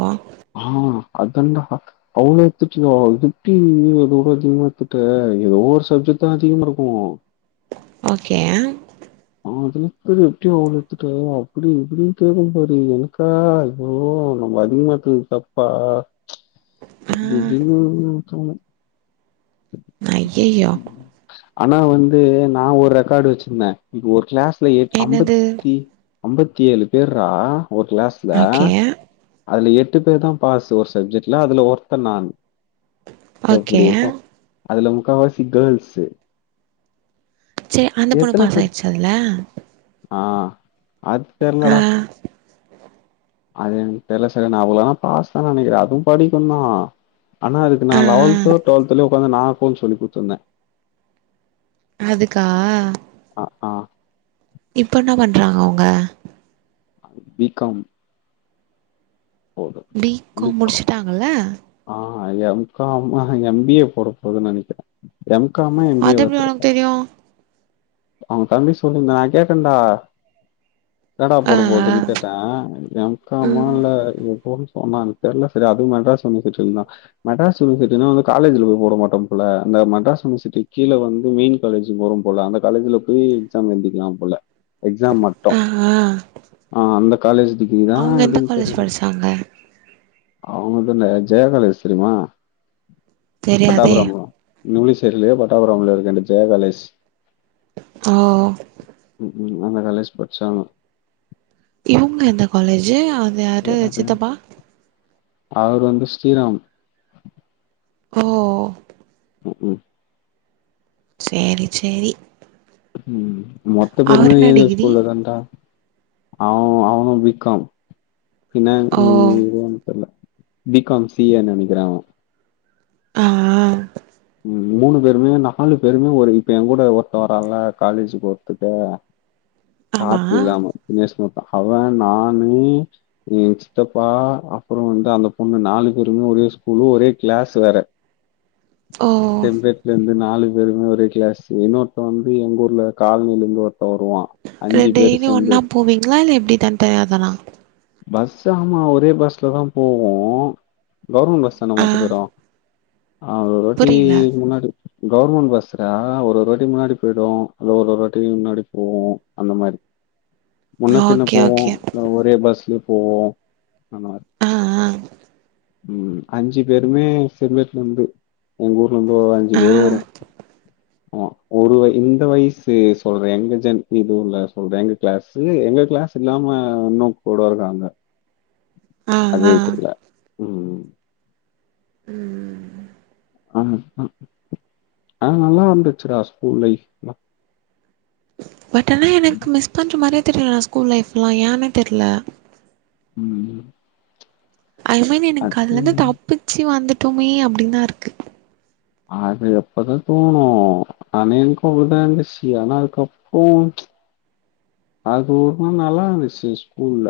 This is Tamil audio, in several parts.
ஆ ஆ அதாண்டா அவுளோ திட்டுனோ திட்டி எது அதிகமா திட்டல ஏதோ ஒரு சப்ஜெக்ட்தா அதிகமாருக்கு ஓகே அதுக்குன்னு இப்படியா அவ்ளோ அப்டி இப்டின்னு கேக்கும் பாரு எனக்கா ஓ நம்ப அதிகமா தூ தப்பா ஆ அப்டி இப்டின்னு தோணு ஐயையோ ஆனா வந்து நா ஒரு ரெக்கார்டு வச்சிருந்த இப்ப ஒரு கிளாஸ் லயே என்னது அம்பத்தி அம்பத்தி ஏழு பேர்ரா ஒரு கிளாஸ்ல ஓகே அதுல எட்டு பேர் தா பாஸு ஒரு சப்ஜெக்ட்ல அதுல ஒருத்தன் நானு ஓகே எப்டி இருக்கு அதுல முக்காவாசி கேர்ள்ஸு சேர் அந்த பொண்ணு பாஸ் ஆயிடுச்சா அதுல ஆ அது ஆ தெர்லடா அது எனக்கு தெர்ல சரியா ஞாபக இல்ல ஆனா பாஸ் தா நெனைக்கிற அதுவு படிக்குந்தா ஆனா அதுக்கு நா ஆ ஆ லெவல்த்தோ டுவெல்த்துலையோ உக்காந்து நா அக்கவுண்ட் சொல்லி குடுத்துருந்த அதுக்கா ஆ ஆ இப்போ என்ன பண்றாங்க அவுங்க பி காம் போது பி காம் முடிச்சிட்டாங்கல்ல ஆ எம் காம் ஆஹ எம் பி ஏ போடப் போவுதுன்னு நெனைக்கிற எம் காமா எம் பி அது ஏவா எப்டி உனக்கு தெர்ல தெரியு அவுங்க தம்பி சொல்லி நா கேட்டேன்டா என்னடா ஆ போடப் ஆ போவுதுன்னு கேட்ட ஆ எம் காமா ம் இல்ல எப்ப சொன்னா எனக்கு தெர்ல சரியா அதுவு மெட்ராஸ் யுனிவர்சிட்டினா மெட்ராஸ் யுனிவர்சிட்டினா வந்து காலேஜ்ல போட மாட்டோ போல அந்த மெட்ராஸ் யுனிவர்சிட்டி கீழ வந்து மெயின் காலேஜ்க்கு போறோ போல அந்த காலேஜ்ல போய் எக்ஸாம் எழுதிக்கலா போல எக்ஸாம் மட்டு ஆ ஆ அந்த காலேஜ் டிகிரிதா அவங்க எந்த எப்டின்னு காலேஜ் தெரில படிச்சாங்க அவுங்க தான ஜெயா காலேஜ் தெரியுமா தெரியாதே பட்டாபிராமா நியூஸ்சேரிலையோ பட்டாபிராம்லயோ இருக்கு அந்த ஜெயா காலேஜ் ஆ ம்ஹு அந்த காலேஜ் படிச்சாங்க இவுங்க எந்த காலேஜு அந் என்ன பேரு அவர் வந்து ஸ்ரீராம் ஓ ம் ஹு சேரி சேரி ம் மொத்த பேருமே அவர் என்ன ஏஞ்சல்ஸ் டிகிரி ஸ்கூல்ல தாண்டா அவ அவனு பி காம் பின்ன ஓ நீ எதோ எனக் தெர்ல பி காம் சி ஏன்னு நெனைக்கிற அவ ஆ ம் மூணு பேருமே நாலு பேருமே ஒரு இப்ப எங்கூட ஒருத்த வரான்ல காலேஜு போறத்துக்கு ஆமா காத்து இல்லாம தினேஷ் மட்டு அவன் நானி ஏ சித்தப்பா அப்புற வந்து அந்த பொண்ணு நாலு பேருமே ஒரே ஸ்கூலு ஒரே கிளாஸ் வேற ஓ செம்பேத்கன் இந்த நாலு பேருமே ஒரே கிளாஸ் இன்னொருத்த வந்து எங்கூர்ல காலனிலேருந்து ஒருத்த வருவா டெ அஞ்சு பேரு டெய்லியு ஒன்னா செம்பேடு போவீங்களா இல்ல எப்டி தனித்தனியா தானா பஸ்ஸூ ஆமா ஒரே பஸ்லதா போவோ கவர்மெண்ட் பஸ் தானே ஆ மொத்த பேரு அ ஒருவாட்டி புரியல முன்னாடி கவர்மெண்ட் பஸ்ல ஒரு ஒரு வாட்டி முன்னாடி போய்டு இல்ல ஒரு ஒரு வாட்டி முன்னாடி போவோ அந்த மாரி முன்ன பின்ன ஓகே போவோம் ஓகே எல்லா ஒரே பஸ்லே போவோ அந்த மாரி ஆ ம் அஞ்சு பேருமே சிறுவட்ல இருந்து எங்க ஊர்ல இருந்து ஒரு அஞ்சு ஆ ஆ பேரு வரு ஆ ஒரு வய இந்த வயசு சொல்ற எங்க ஜன் இது ஊர்ல சொல்ற எங்க கிளாஸ்சு எங்க கிளாஸ் அது இல்லாம இன்னு கூட இருக்காங்க ஆ அதே ஆ எப்பர் டா ம் ம் ஆ ஆ ஆ நல்லா இருந்துச்சிடா ஸ்கூல் லைப்ல பட் ஆனா ம் எனக்கு மிஸ் பண்ற மாரியே தெரில ஸ்கூல் லைஃப்லா ஏன்னே தெர்ல ம் ஐ மீன் எனக்கு அதுல இருந்து அது தப்பிச்சு வந்துட்டோமே அப்டின் தா இருக்கு அது அப்ப தா தோணு ஆனா என்கு அப்படிதா இருந்துச்சு ஆனா அதுக்கப்றோ அது ரொம்ப நல்லா இருந்துச்சு ஸ்கூல்ல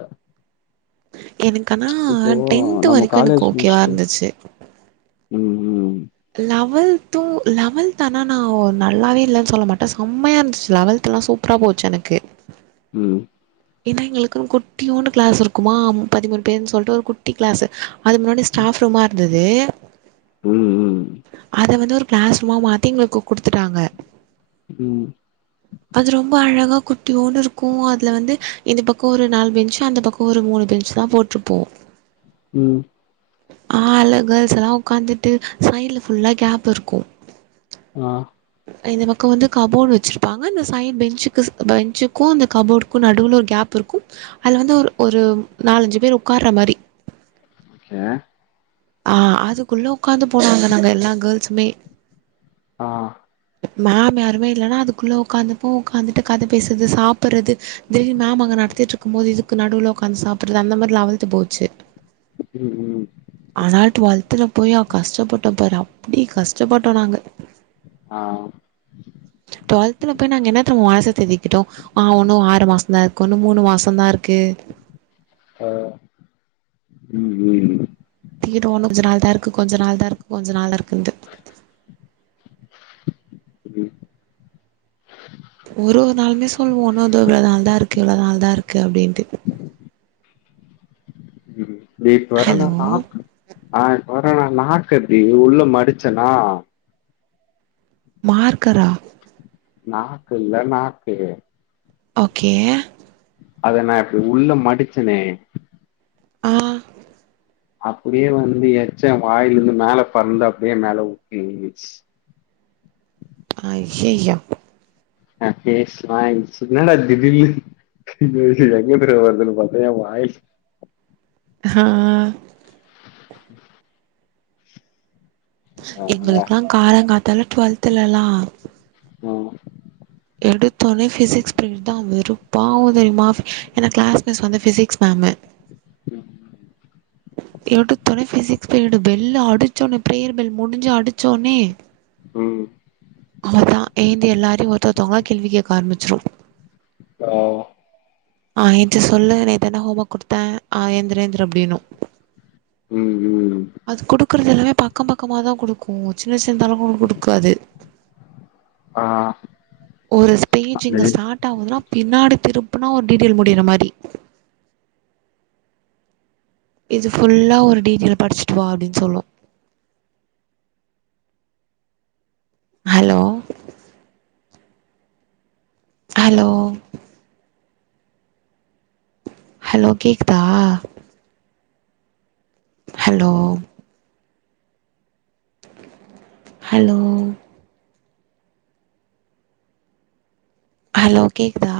எனக்கு ஆனா இப்போ டென்த் நம்ம வரைக்கு எனக்கு காலேஜ் ஓகேவா முடிச்சுட்டு இருந்துச்சு ம் ம் லெவல்த்து லெவல்த் ஆனா நா நல்லாவே இல்லன் சொல்ல மாட்ட சம்மையா இருந்துச்சு லெவல்த் எல்லா சூப் பரா போச்சு எனக்கு ம் ஏன்னா எங்களுக்குன் குட்டியோன்ட்டு கிளாஸ் இருக்குமா பதிமூணு பேருன் சொல்டு ஒரு குட்டி கிளாஸ்சு அதுக் முன்னாடி ம், ஸ்டாப் ரூமா இருந்தது ம், அத வந்து ஒரு கிளாஸ் ரூமா மாத்தி எங்களுக்கு குடுத்துட்டாங்க ம் அது ரொம்ப அழகா குட்டியோன்டு இருக்கு அதுல வந்து இந்த பக்கோ ஒரு நாலு பெஞ்சு அந்த பக்க ஒரு மூணு பெஞ்சு தா போட் டுருப்போ ம் ஆ எல்லா கேல்ஸ் எல்லா உட்காந்துட்டு சைடுல ஃபுல்லா கேப் இருக்கு ஆ இந்த பக்கோ வந்து கபோடு வச்சிரு ப்பாங்க அந்த சைட் பெஞ்சுக்கு பெஞ்சுக்கு அந்த கபோர்டுக்கு நடுவுல ஒரு கேப் இருக்கு அதுல வந்து ஒரு ஒரு நாலஞ்சு பேர் உட்கார்ற மாரி ஓகே ஆ அதுக்குள்ள உட்காந்து போ நாங்க நாங்க எல்லா கேர்ள்சுமே ஆ மேம் யாருமே இல்லன்னா அதுக்குள்ள உட்காந்துப்போ உட்காந்துட்டு கத பேசறது சாப்பறது திடீர் மேம் அங்க நடத்திட்டு இருக்கும் போது இதுக்கு நடுவுல உட்காந்து சாப்பறது அந்த மாரி லெவல்த்து போச்சு ம் ம் ஆனால் டுவெல்த்துல போய் அ கஷ்டப்பட்டோ பாரு அப்டி கஷ்டப்பட்டோ நாங்க ஆ டுவெல்த்தில போய் நாங்க என்ன தெர்மா மனச தேத்திகிட்டோ ஆ உன்னு ஆறு மாஸ் தா இருக்கு இன்னு மூணு மாச தா இருக்கு ஆ ம் ம் தீரு உன்னு கொஞ்ச நாள் தா இருக்கு கொஞ்ச நாள் தா இருக்கு கொஞ்ச நாள் இருக்குன்டு ம் ஒரு ஒரு நாளுமே சொல்லுவோ இன்னு இதோ இவ்ளோ நாள் தா இருக்கு இவ்ளோ நாள் தா இருக்கு அப்டின்ட்டு ம் வெயிட் ஹலோ வரன நாக் ஆ இப்ப வர்ரனா நாக்க இப்டி உள்ள மடிச்சேனா மார்கரா நாக்கு இல்ல நாக்கு ஓகே அத நா இப்டி உள்ள மடிச்சனே ஆ அப்டியே வந்து எச்ச ஏ வாயில இருந்து மேல பல்லுல அப்டியே மேல ஊத்தி விழுந்துச்சி அய்யயோ ஆ எஸ் மைன்ஸ் என்னடா திடீர்ன்னு இங்க எங்க இருந்துடா வருதுன்னு பாத்தா ஏ வாய்ஸ் ஆ ஆ, ஆ, எங்களுக்குல்லா காலாங்காத்தால டுவெல்தலல்லா ஆ எடுத்த ஒன்னே ஃபிசிக்ஸ் பீரியட் தா வரு பாவோ தெரியுமா ஏன்னா கிளாஸ் மிஸ் வந்து ஃபிசிக்ஸ் மேம்மு ம் எடுத்த ஒன்னே பிசிக்ஸ் பீரியட் பெல் அடிச்ச ஒன்னே பிரேயர் பெல் முடிஞ்சி அடிச்ச ஒன்னே ம் அவளதா எழுந்து எல்லாரையு ஒருத்த ஒருத்தவங்களா கேள்வி கேக்க ஆரம்மிச்சிரு ஆ ஆ ஏஞ்சி சொல்லு நேத்து என்ன ஹோம் ஒர்க் குடுத்தே ஆ எந்திரி ஏந்திரி அப்டின்னு ம் ம் அது குடுக்குறது எல்லாமே பக்கம் பக்கமா தா குடுக்கு சின்ன சின்ன தால்லா ஒண்ணு குடுக்காது ஆ ஒரு ஸ்பேஜ் இங்க ஸ்டார்ட் ஆவுதுன்னா பின்னாடி திருப்புனா ஒரு டீட்டெயில் முடியிற மாரி இது ஃபுல்லா ஒரு டிட்டெயில் படிச்சிட்டு வா அப்டின்னு சொல்லு ஹலோ ஹலோ ஹலோ கேக்குதா ஹலோ ஹலோ ஹலோ கேக்குதா